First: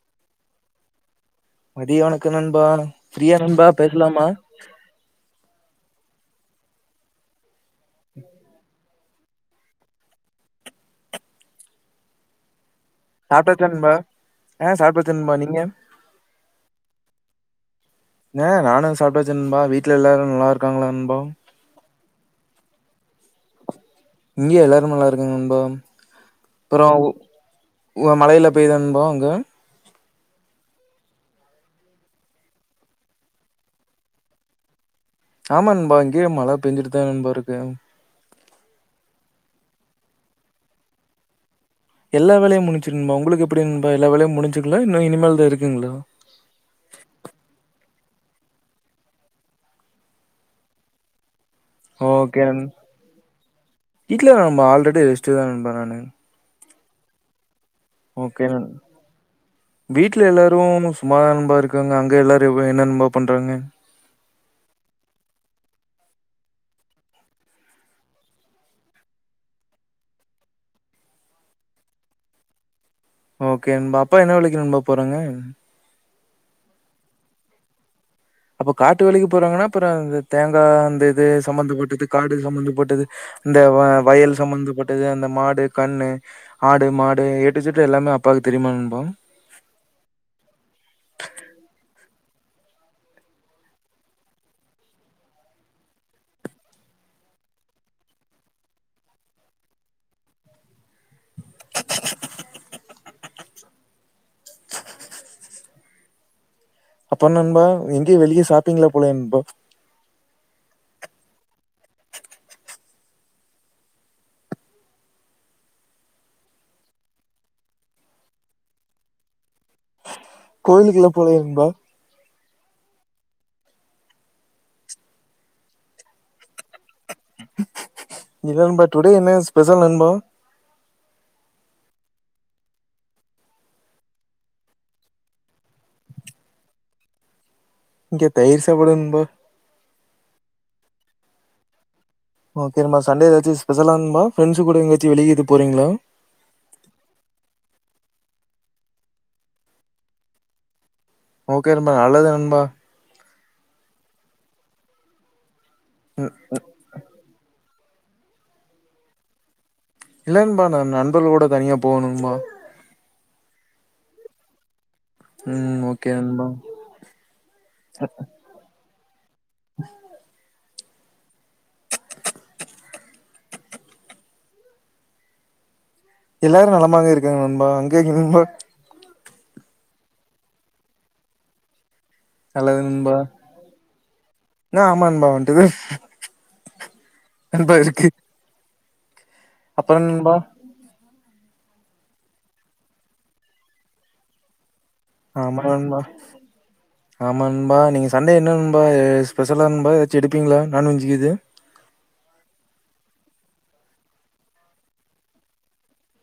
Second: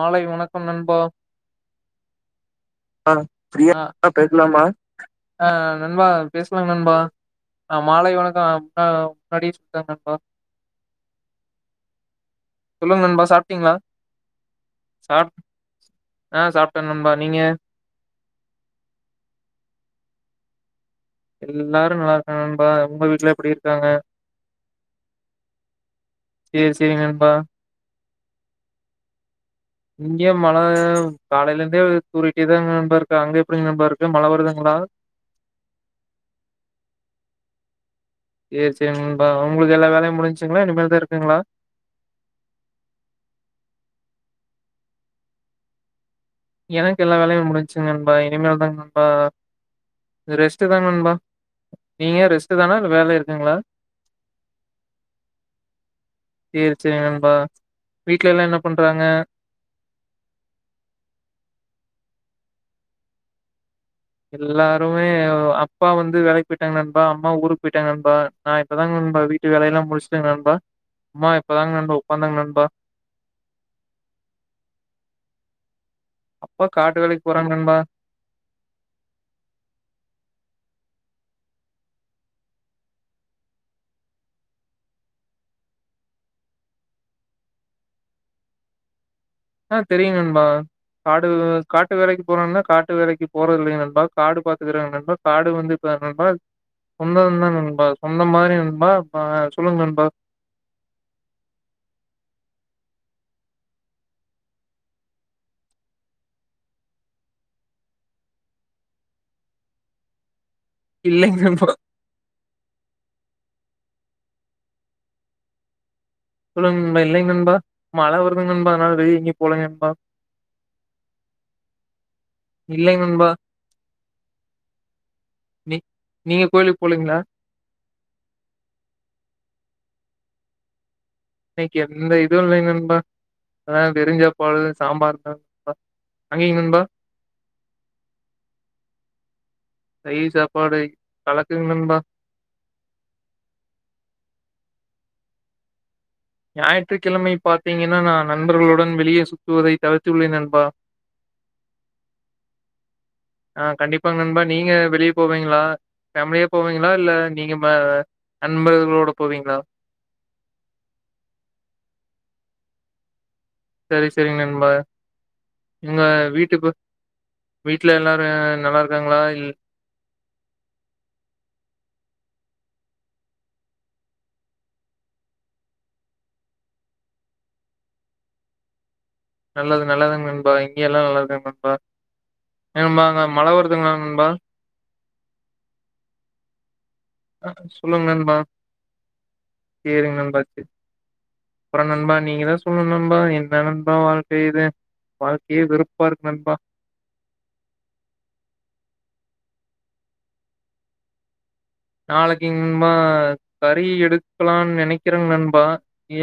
காலை வணக்கம் நண்பா மதிய வணக்கம் நண்பா ஃப்ரீயா நண்பா பேசலாமா ஆ நண்பா பேசலா நண்பா ஆ மாலை வணக்கம் ஆ முன்னாடியே சொல்ட்டே நண்பா சொல்லுங்க நண்பா சாப்ட்டாச்சா சாப்ட்டீங்ளா நண்பா ஆ சாப்டாச்சு நண்பா நீங்க ஆ சாப்ட்டே நண்பா நீங்க ஏ நானு சாப்டாச்சு நண்பா வீட்ல எல்லாரு நல்லாருக்காங்ளா நண்பா எல்லாரு நல்லா இருக்காங்க நண்பா உங்க வீட்ல எப்டி இருக்காங்க இங்க எல்லாரு நல்லா இருக்காங்க நண்பா சேரி அப்பறோ சேரிங்க நண்பா உ மழையில பேய் தா நண்பா அங்க இங்க மழ காலையில இருந்தே தூறிட்டேதான்ங்க நண்பா இருக்கு அங்க எப்டிங்க நண்பா இருக்கு மழ வருதுங்ளா ஆமா நண்பா இங்கயே மழ பேஞ்சுட்டுதா நண்பா இருக்கு சேரி சேரி நண்பா உங்களுக்கு எல்லா வேலயு முடிஞ்சுங்ளா இனிமேல் தா இருக்குங்ளா எல்லா வேலயு முடிஞ்ச்சி நண்பா உங்களுக்கு எப்டி நண்பா எல்லா வேலயு முடிஞ்சுங்களா இன்னு இனிமேல்தா இருக்குங்ளா எனக்கு எல்லா வேலயு முடிஞ்ச்சு நண்பா இனிமேல் தா நண்பா ரெஸ்ட்டுதா நண்பா நீங்க ஓகே ரெஸ்ட்டு நண் தானா இல்ல வேல இருக்குங்களா இல்ல நண்பா ஆல்ரெடி ரெஸ்ட்டுதா நண்பா நானு சேரி சேரி நண்பா வீட்ல எல்லா ஓகே என்ன நண் பண்றாங்க வீட்ல எல்லாரு சும்மாத நண்பா இருக்காங்க அங்க எல்லாரு என்ன நண்பா பண்றாங்க எல்லாருமே அப்பா வந்து வேலக்கி போய்ட்டாங்க நண்பா அம்மா ஊருக் போய்ட்டாங்க நண்பா நா இப்பதாங் நண்பா வீட்டு வேலயல்லா முடிச்டங் நண்பா அம்மா இப்பதாங்க நண்பா உக்காந்தாங்க நண்பா ஓகே நண்பா அப்பா என்ன வேலைக்கு நண்பா போறாங்க அப்பா காட்டு வேலைக்கி போறாங்க நண்பா அப்போ காட்டு வேலக்கி போறாங்கன்னா அப்பறொ இந்த தேங்கா அந்த இது சம்மந்தப்பட்டது காடு சம்மந்தப்பட்டது இந்த வ வயல் சம்மந்தப்பட்டது அந்த மாடு கண்ணு ஆடு மாடு ஏ டு இஜெட் எல்லாமே அப்பாக்கு தெரியுமா நண்பா ம் தெரியு நண்பா காடு காட்டு வேலைக்கு போறாங்கனா காட்டு வேலைக்கு போறதில்லைங் நண்பா காடு பாத்துக்குறீங்க நண்பா காடு வந்து இப்ப நண்பா சொந்தொந்தா நண்பா சொந்தம் மாரி நண்பா பா சொல்லுங்க நண்பா அப்போ நண்பா எங்கியு வெளிய சாப்பிங்ளா போலயாண்பா இல்லைங் நண்பா சொல்லுங் நண்பா இல்லைங் நண்பா மழ வருதுங் நண்பா அதுனால வெளுய எங்கியு போல நண்பா கோயிலுக்குலா போலயா நண்பா இல்லைங் நண்பா நீ நீங்க கோயிலுக் போலீங்ளா இல்ல நண்பா டுடே என்ன ஸ்பெசல் நண்பா இன்னக்கி எந்த இதுவு இல்லைங் நண்பா அதா வெருஞ் சாப்பாடு சாம்பார்தா அங்கய்ங் நண்பா இங்க தயிர் சாப்பாடு நண்பா தயிர் சாப்பாடு கலக்குங் நண்பா ஓகேண்பா சண்டே ஏதாச்சு ஸ்பெஷலா நண்பா ஃப்ரெண்ட்ஸு கூட எங்கயாச்சி வெளிய எதும் போறீங்களா ஞாயிற்றுக்கிழமை பாத்தீங்கன்னா நா நண்பர்களுடன் வெளியே சுத்துவதை தவிர்த்துள்ளேன் நண்பா ஓகே நண்பா நல்லது நண்பா ஆ கண்டிப்பா நண்பா நீங்க வெளிய போவீங்களா ம் ஃபேமிலியா போவீ ங்ளா இல்ல நீங்க நண்பர்களோட போவீங்ளா இல்லண்பா நா நண்பர்களோட தனியா போணும்பா சேரி சேரிங் நண்பா ம் எங்க ஓகே நண்பா வீட்டுக்கு வீட்ல எல்லாரு நல்லா இருக்காங்களா இல் ஆ எல்லாரு நலமாக இருக்காங்க நண்பா அங்க நண்பா நல்லது நல்லதுங் நண்பா இங்கெ எல்லா நல்லார்காங் நண்பா ம அங்க மழ வருதுங்ளா நண்பா அ ஆமா நண்பா வன்ட்டுது சொல்லுங் நண்பா சேரிங் நண்பா அப்பறொ நண்பா நீங்கதா சொல்ணு நண்பா என்ன நண்பா வாழ்க்க இது வாழ்க்கையே ஆமா நண்பா வெறுப்பா இருக்கு நண்பா ஆமா நண்பா நீங்க சண்டே என்ன நண்பா ஏ ஸ்பெஷலாண்பா ஏதாச்சு எடுப்பீங்ளா நான்வெஜ் இது நாளக்கிங் நண்பா கறி எடுக்லான் நெனக்கிறங் நண்பா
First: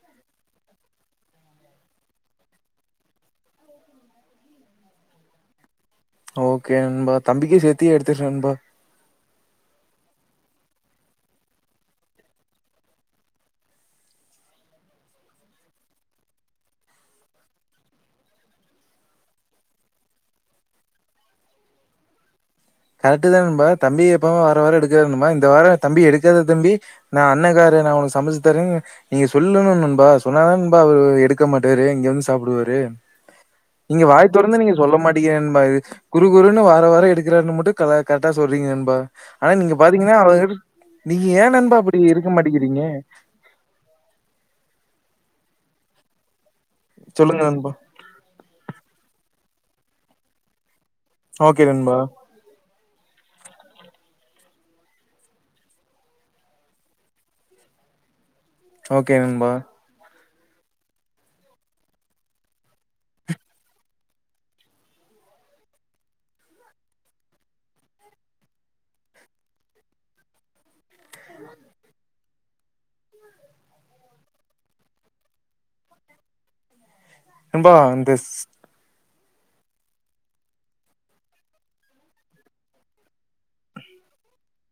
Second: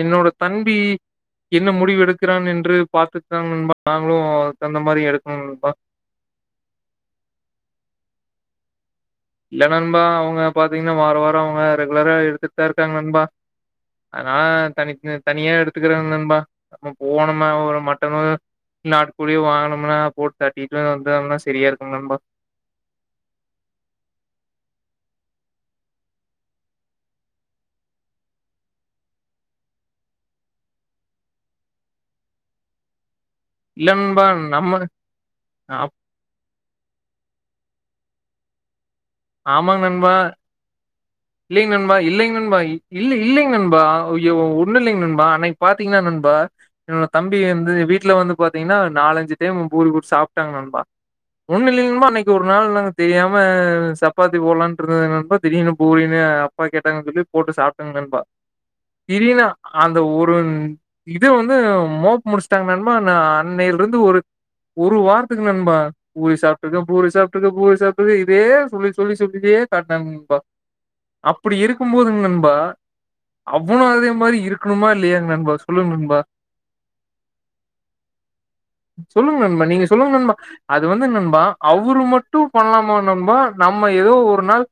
என்னோட தம்பி என்ன முடிவெடுக்கிறான் என்று பாத்துட்தா நண்பா நாங்களு அதுக்தகுந்த மாரி எடுக்கணுண்பா ஓகே நண்பா தம்பிக்கு சேத்தியே எடுத்துரு நண்பா இல்ல நண்பா அவ்ங்க பாத்தீங்கனா வாரா வாரொ அவ்ங்க ரெகுலரா எடுத்துட்தா இருக்காங் நண்பா அனா தனித் அ தனியா எடுத்துக்றலங் நண்பா நம்ம போணுமா ஒரு மட்டனோ இல் நாட்டுக் கோழியோ வாங்னோம்னா போட்டு தட்டியிட்லா வந்தோம்னா செரியா இருக்கு நண்பா கரெக்ட்டுதா நண்பா தம்பி எப்பவ் வார வாரொ எடுக்காதுண்பா இந்த வாரொ தம்பி எடுக்காத தம்பி நா அண்ணக்கார நா உனக்கு சமைச்சு தரேன் நீங்க சொல்லணும்னுபா சொன்னாதானபா அவரு எடுக்க மாட்டாரு இங்க வந்து சாப்டுவாரு இல்ல நீங்க நண்பா வாய தொரந்து நீங்க நம்ம சொல்ல மாட்டீங்க நண்பா குருகுருன்னனு வார வாரோ எடுக்கிறார்ன்னு மட்டு கரெக்டா சொல்றீங்க நண்பா ஆனா நீங்க ஆமாங் பாத்தீங்ன்னா நண்பா அவ நீங்க ஏ இல்லைங் நண்பா அப்டி இருக்க இல்லைங் நண்பா மாட்டேங்கிறீங்க இ- இல்ல இல்லைங் நண்பா ஒன்னு இல்லைங் நண்பா அன்னைக்கு பாத்தீங்கன்னா நண்பா என்னோட தம்பி சொல்லுங்க நண்பா. வந்து வீட்டு வீட்டுல வந்து பாத்தீங்ன்னா நாலஞ்சு டைம் பூரு கூ சாப்ட்டாங்க நண்பா ஒன்னு இல்லங் நண்பா ஒரு நாள் நாங்க தெரியாம சப் சப்பாத்தி போட்லான்னு இருந்ததுங்க நண்பா திடீனு பூரினு அப்பா கேட்டாங் சொல்லி போட்டு சாப்டுங் நண்பா ஓகே கிரினா நண்பா. அந்த ஒரு இது வந்து மோப் முடிச்சிட்டாங்க நன்பா நா அன்னில இருந்து ஒரு ஒரு வாரத்துக்கு நண்பா பூரி சாப்ட்டுக்க பூரி சாப்ட்டுக்க பூரி சாப்ட்டுக்க இதே சொல்லி சொ சொல்லி சொல்லியே காட்டனாங்க நன்பா அப்டி இருக்கும் போதுங் நன்பா அவனு அதே மாரி இருக்கணுமா இல்லையாங் நண்பா சொல்லுங் நண்பா நன்பா இந்தஸ் சொல்லுங்க நண்பா நீங்க சொல்லுங்க நண்பா அது வந்து நண்பா அவரு மட்டும் பண்லாமா நண்பா நம்ம ஏதோ ஒரு நாள்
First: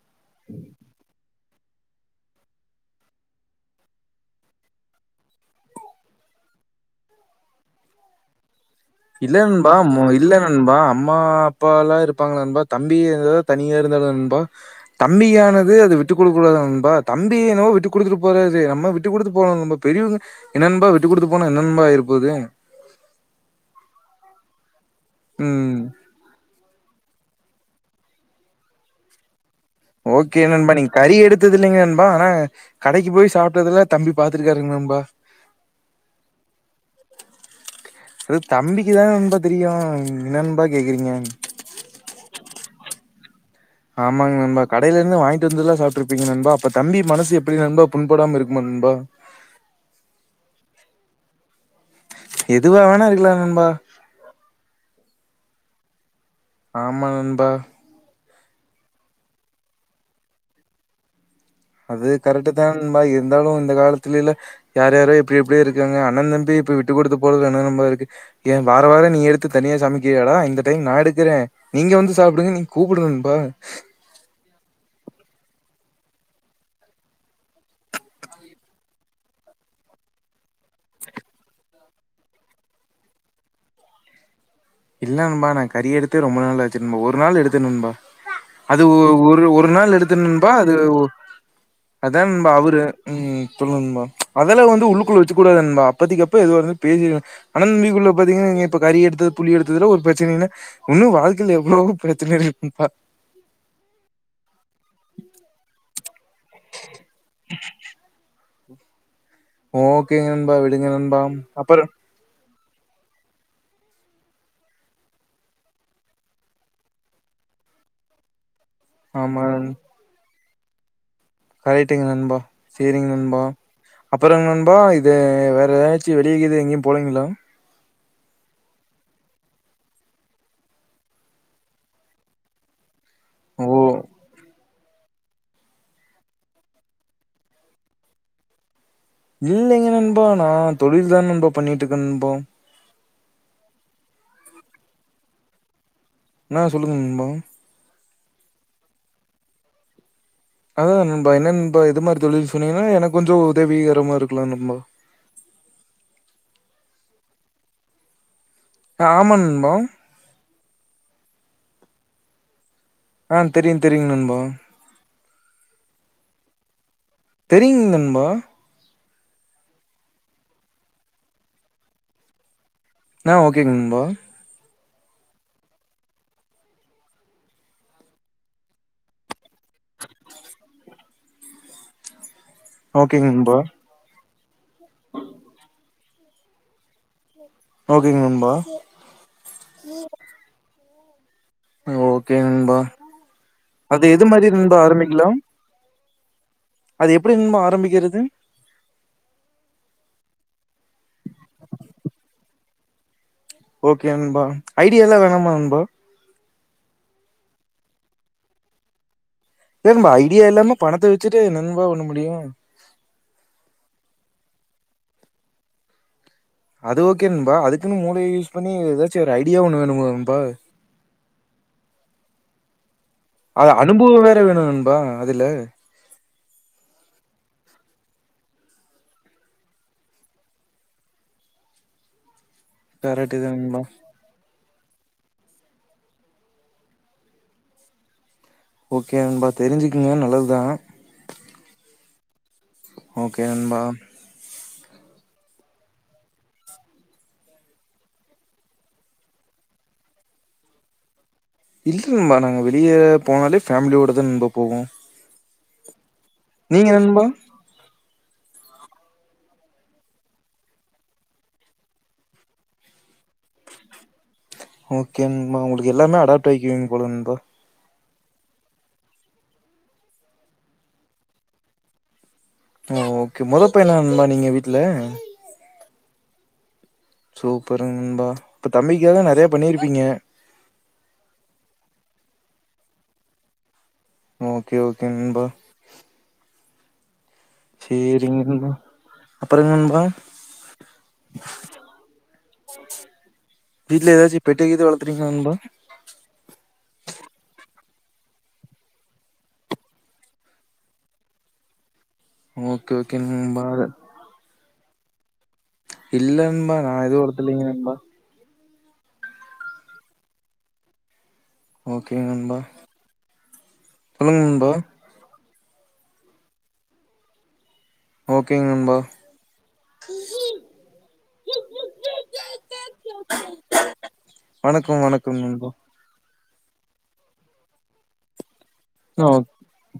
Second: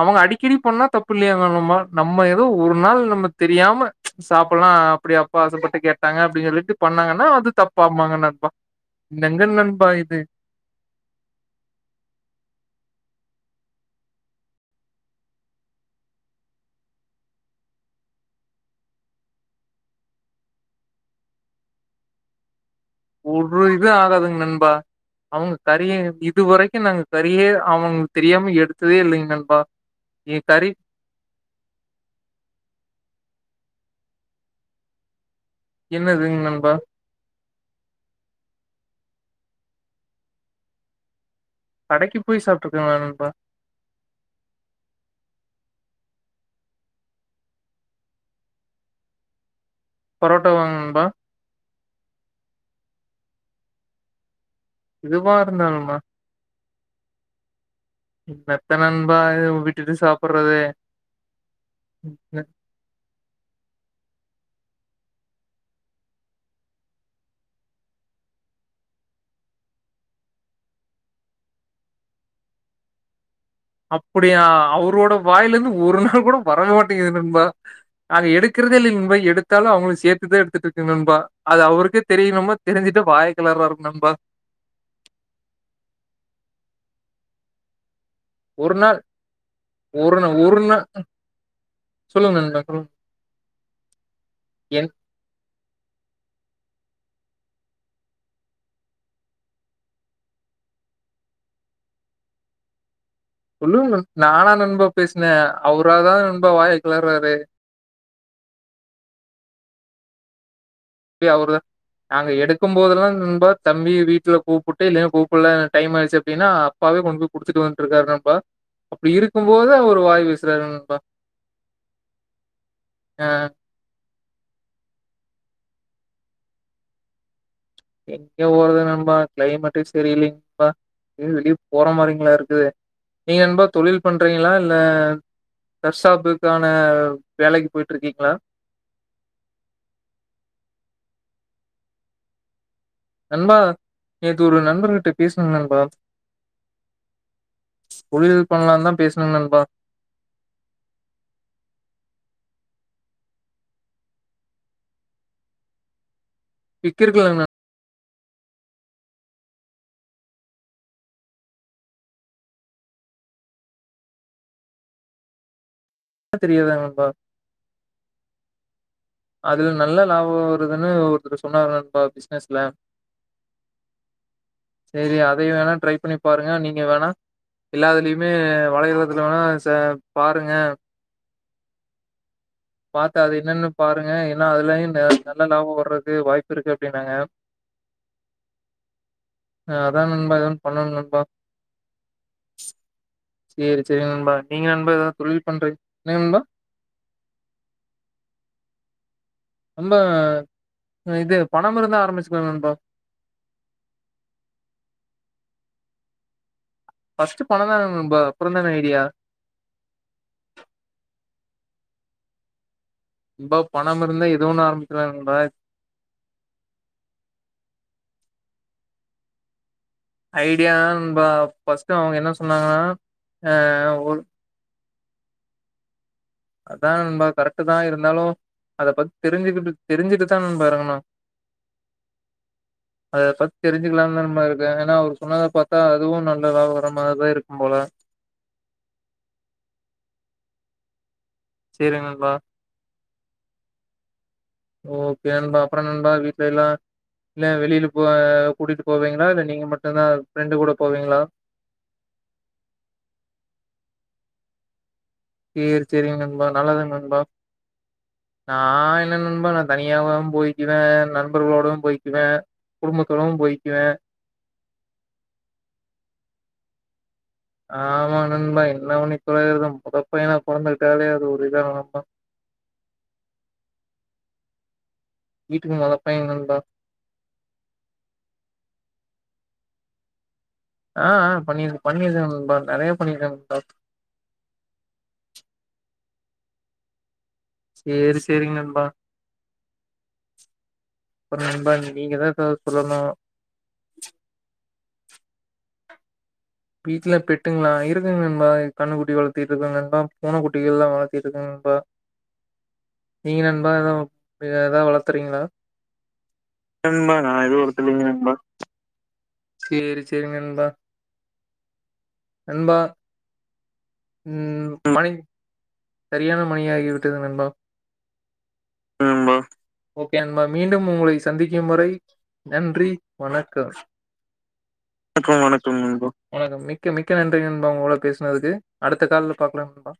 அவங்க அடிக்கடி பண்ணா தப்பு இல்லையா மா நம்ம ஏதோ ஒரு நாள் நம்ம தெரியாம சாப்டலா அப்டி அப்பா ஆசப்பட்டு கேட்டாங்க அப்டின்னு சொல்லிட்டு பண்ணாங்கன்னா அது தப்பாமாங்கன் அர்த்தோ இல்ல நண்பா மொ இல்ல நண்பா அம்மா அப்பா எல்லா இருப்பாங்க நண்பா தம்பி ஏதோ தனியா இருந்தாத நண்பா தம்பியானது அது விட்டுக் குடுக்க கூடாது நண்பா தம்பி என்னவோ விட்டு குடுத்துட்டு போறது நம்ம விட்டு குடுத்து போவோ நம்ப பெரியவங்க என்ன நண்பா விட்டு குடுத்து போனா என்ன நண்பா ஆயிரப்போது ஒரு இது ஆகாதுங் நண்பா அவங்க ம். கறிய இதுவரைக்கு நாங்க கறியே அவன்க்கு தெரியாம எடுத்ததே இல்லைங்க நண்பா ஓகே நண்பா நீங்க கறி எடுத்ததுல்லைங்க நண்பா ஆனா கடைக்கு போய் சாப்ட்துல்லா தம்பி பாத்துருக்காருங்க நண்பா என்னதுங் நண்பா அது தம்பிக்குதா நண்பா தெரியு என்ன நண்பா கேக்குறீங்க கடைக்கு போய் சாப்ட்டுருக்கங்க நண்பா ஆமாங்க நண்பா கடையில இருந்து வாங்கிட்டு வந்துல்லா சாப்ட்டுருப்பீங்க நண்பா அப்ப தம்பி மனசு எப்படி நண்ப புன்படாம இருக்குமா நண்பா பரோட்டா வா நண்பா எதுவா வேணா இருக்கலா நண்பா எதுவா இருந்தாலும்மா ஆமா நண்பா என்னத்த நண்பா விட்டுட்டு சாப்புட்றது அது கரெக்டு தான நண்பா இருந்தாலு இந்த காலத்துலேல்ல யார் யாரோ எப்டி எப்டியோ இருக்காங்க அண்ண தம்பி இப்ப விட்டு குடுத்து போறது என்ன நம்பா இருக்கு ஏ வார வார நீ எடுத்து தனியா சமைக்கிறியடா இந்த டைம் நா எடுக்குறே நீங்க வந்து சாப்டுங்க நீங்க கூப்டு நண்பா அப்படியா அவரோட வாயில இருந்து ஒரு நாள் கூட வரவே மாட்டேங்குது நண்பா அது எடுக்கறதே இல்லங் நண்பா எடுத்தாலு அவுங்களுக்கு சேத்துதா எடுத்துட்டு இருக்கங் நன்பா அது அவருக்கே தெரியணும்மா தெரிஞ்சுட்டு வாய கலராருங் நண்பா இல்ல நண்பா நா கறி எடுத்தே ரொம்ப நாளாச்சி நன்பா ஒரு நாள் எடுத்த நண்பா ஒரு அது நாள் ஒ ஒரு ஒரு நாள் எடுத்தன் நா நண்பா ஒரு அது நா அதான் சொல்லுங்க நண்பா அவரு சொல்லுங்க ம் சொல்லுங்க நண்பா அதலா வந்து என் உள்ளுக்குள்ள வச்சிக்க கூடாது நண்பா அப்பத்திக்கு அப்ப எதுவா இருந்தாலும் பேசிருவ அண்ண தம்பிகுள்ள பாத்தீங்க நீங்க இப்ப கறி எடுத்து புளி எடுத்ததுல ஒரு பிரச்சனன்னா உன்னும் வாழ்க்கையில எவ்ளோவோ பிரச்சன இருக்குது நண்பா சொல்லுங்க நண் நாலாம் நண்பா பேஸ்ன அவராதா நண்பா வாய கிளர்றாரு ஓகேங் நண்பா விடுங்க நண்பா அவருதா அப்புறம் நாங்க எடுக்கம் போதெல்லா நண்பா தம்பிய வீட்ல கூப்புட்டு இல்லன்னா கூப்பல எனக்கு டைம் ஆயிருச்சி அப்டின்னா அப்பாவே கொண்டு போயி குடுத்துட்டு வண்ட்டுருக்காரு நண்பா அப்டி ஆமா இருக்கும் போதே அவரு வாய் பேசுறாரு நண்பா கரெக்ட்டுங்க நண்பா சேரிங்க நண்பா அப்பறம் நண்பா இது வேற எதாச்சி வெளியேக்கிது எங்கியும் போலிங்கிளா எங்க போறது நண்பா கிளைமேட்டு செரி இல்லைங் நண்பா எங்கியு வெளிய போற மாரிங்கிளா இருக்குது நீங்க நண்பா ஓ தொழில் பண்றீங்கிளா இல்ல தர்சாப்புக்கான வேலைக்கு போயிட்டு இருக்கீங்ளா இல்லைங்க நண்பா நா தொழில் தா நண்பா பண்ணிட்டுருக்க நண்பா நண்பா நேத்து ஒரு நண்பர்கிட்ட பேசன நண்பா என்னா சொல்லுங்க நண்பா தொழில் பண்ணலான்தா பேசன நண்பா அதா நண்பா என்ன நண்பா எது மாரி தொழில் சொன்னீங்கன்னா எனக்கு கொஞ்சோ உதவீகரமா இருக்கலா நண்பா விக்கிருக்கலாங்கன்னா ஆமா நண்பா ஆ தெரியு தெரியுங் நண்பா அது தெரியாதா நண்பா தெரியுங் நண்பா அதுல நல்ல லாபம் வருதுன்னு ஒருத்தரு சொன்னாரு நண்பா பிஸ்னஸ்ல ஆ ஓகேங் நண்பா செரி அதை வேணா ட்ரை பண்ணி பாருங்க நீங்க வேணா எல்லா இதுலயுமே வளையதளத்துல வேணா சே பாருங்க பாத்து ஓகேங்க அது நண்பா என்னன்னு பாருங்க ஏனா அதுலயு நல்ல லாபம் வர்றதுக்கு வாய்ப்பு இருக்கு அப்டின்னாங்க ஓகேங்க நண்பா அதா நண்பா எதா ஒன்னு பண்ணணு நண்பா ஆ ஓகே நண்பா செரி செரி அது எது நண்பா மாரி நீங்க நண்பா எதாவது ஆரம்பிக்கலா தொழில் பண்றீ என்ன நண்பா அது எப்டி நண்பா ஆரம்பிக்கிறது ரொம்ப இது பணம் இருந்தா ஆரம்பிச்சிக்குலா நண்பா ஓகே நண்பா ஐடியா எல்லா வேணாமா நண்பா ஃபஸ்ட்டு பணம் தா வேணு நண்பா அப்றோ தான ஐடியா ஏ நண்பா ஐடியா இல்லாம பணத்த வச்சிட்டு என்னா நண்பா பண்ண முடியும் நண்பா பணம் இருந்தா எது ஒன்னு ஆரம்பிக்கிலா நண்பா அது ஓகே நண்பா அதுக்குன்னு மூளைய யூஸ் பண்ணி எதாச்சி ஒரு ஐடியா ஒன்னு வேணுமுல்ல ந ஐடியாதான நண்பா பஸ்ட்டு அவங்க என்ன சொன்னாங்கனா அது அனுபவ வேற வேணு நண்பா அதுல அதா நண்பா கரெக்ட்டு தா இருந்தாலு அத பத்தி தெரிஞ்சிக்கிட்டு தெரிஞ்சிட்டு தா நண்பா எறங்கனு அத கரெக்ட்டு பத்தி தான் நண்பா தெரிஞ்சிக்கிலானு தா நண்பா இருக் க ஏனா அவரு சொன்னத பாத்தா அதுவு நல்ல லாபம் வர மாரிதா இருக்கும் போல ஓகே நன்பா தெரிஞ்சுக்குங்க நல்லதுதா சேரி நண்பா ஓகே நண்பா ஓகே நண்பா அப்ற நண்பா வீட்ல எல்லா இல்ல வெளில போ கூட்டிகிட்டு போவீங்களா இல்ல நீங்க மட்டுதா ஃப்ரெண்டு கூட போவீங்களா இல்ல நண்பா நாங்க வெளிய போனாலே ஃபேமிலியோட தா நண்பா போவோ சேரி சேரிங்க நண்பா நல்லது நண்பா நா என்ன நண்பா நா தனியாவு போயிக்குவே நண்பர்களோடு போயிக்குவே குடும்பத்தோடவு போயிக்குவே ஓகே நண்பா உங்களுக்கு எல்லாமே அடாப்ட் ஆயிக்குவீங்க போல நண்பா ஆமா நண்பா என்ன பண்ணி தொலையிறது மொத பையனா பொறந்துட்டாலே அது ஒரு இதா நெனப்போ ஓ ஓகே மொத பையனா நண்பா நீங்க வீட்ல வீட்டுக்கு மொத பைய நண்பா சூப்பரு நண்பா இப்ப தம்பிக்காக நெறைய பண்ணி இருப்பீங்க ஆ ஆ பண்ணி இருக்கு பண்ணி இருக்கே நண்பா நெறைய பண்ணி இருக்கே நண்பா ஓகே ஓகே நண்பா சேரி நண்பா அப்புற என்ன நண்பா அப்பற நண்பா நீங்க தா ஏதாது சொல்லணு வீட்ல ஏதாச்சு பெட்டு கீது வளத்துருக்கீங்களா நண்பா வீட்டு்ல பெட்டுங்களா இருக்குங்க நண்பா கண்ணு குட்டி வளத்திட்டு இருக்கே நண்பா பூன குட்டி எல்லா வளத்திட்டு இருக்கே நண்பா [inaudible] நீங்க நண்பா ஏதாவ் ஏதாவது வளர்த்துருக்கீங்களா ல நண்பா நா எது வளத்தலிங்க நண்பா சேரி சேரி நண்பா ஓகே நண்பா சொல்லுங்க ம் நண்பா மணி சரியான மணி ஆகி விட்டது நண்பா ஓகே நண்பா ஓகே நண்பா மீண்டும் உங்களை சந்திக்கும் வரை நன்றி வணக்கம் வணக்கோ வணக்கம் நண்பா வணக்கம் மிக்க மிக்க நன்றி நண்பா உங்களோட பேசுனதுக்கு அடுத்த ஆ கால்ல ஓ- பாக்கலாம் நண்பா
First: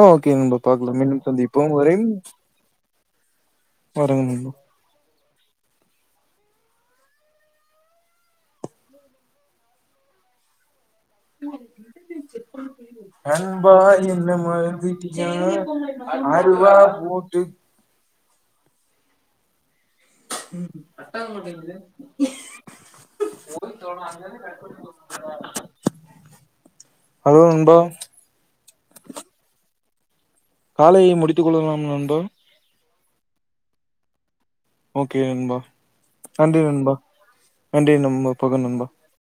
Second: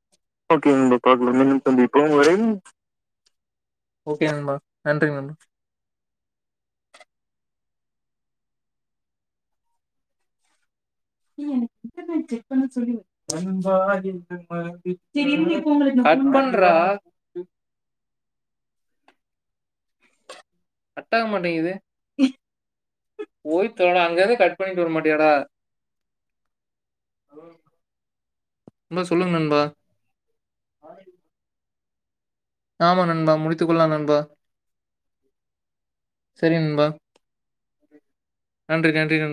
ஆ ஓகே நண்பா பாக்கலாம் மீண்டும் சந்திப்போம் வரை ஓகே நண்பா நன்றி நண்பா நீ எனுகிட்ட நண்பா என்ன எந்தன் மறந்துட்டியா மனதில் கட் பண்றா ஓட்டு ம் கட்டாக மாட்டேங்கிது போய் தொலைடா அங்க இருந்து கட் பண்ணிட்டு வர மாட்டியா டா ஹலோ நண்பா நண்பா சொல்லுங்க நண்பா காலை முடித்து கொள்ளலாம் நண்பா ஆமா நண்பா முடித்து கொள்லா நண்பா ஓகே நண்பா நன்றி நண்பா நன்றி நம்ம போக நண்பா நன்றி நன்றி நண்பா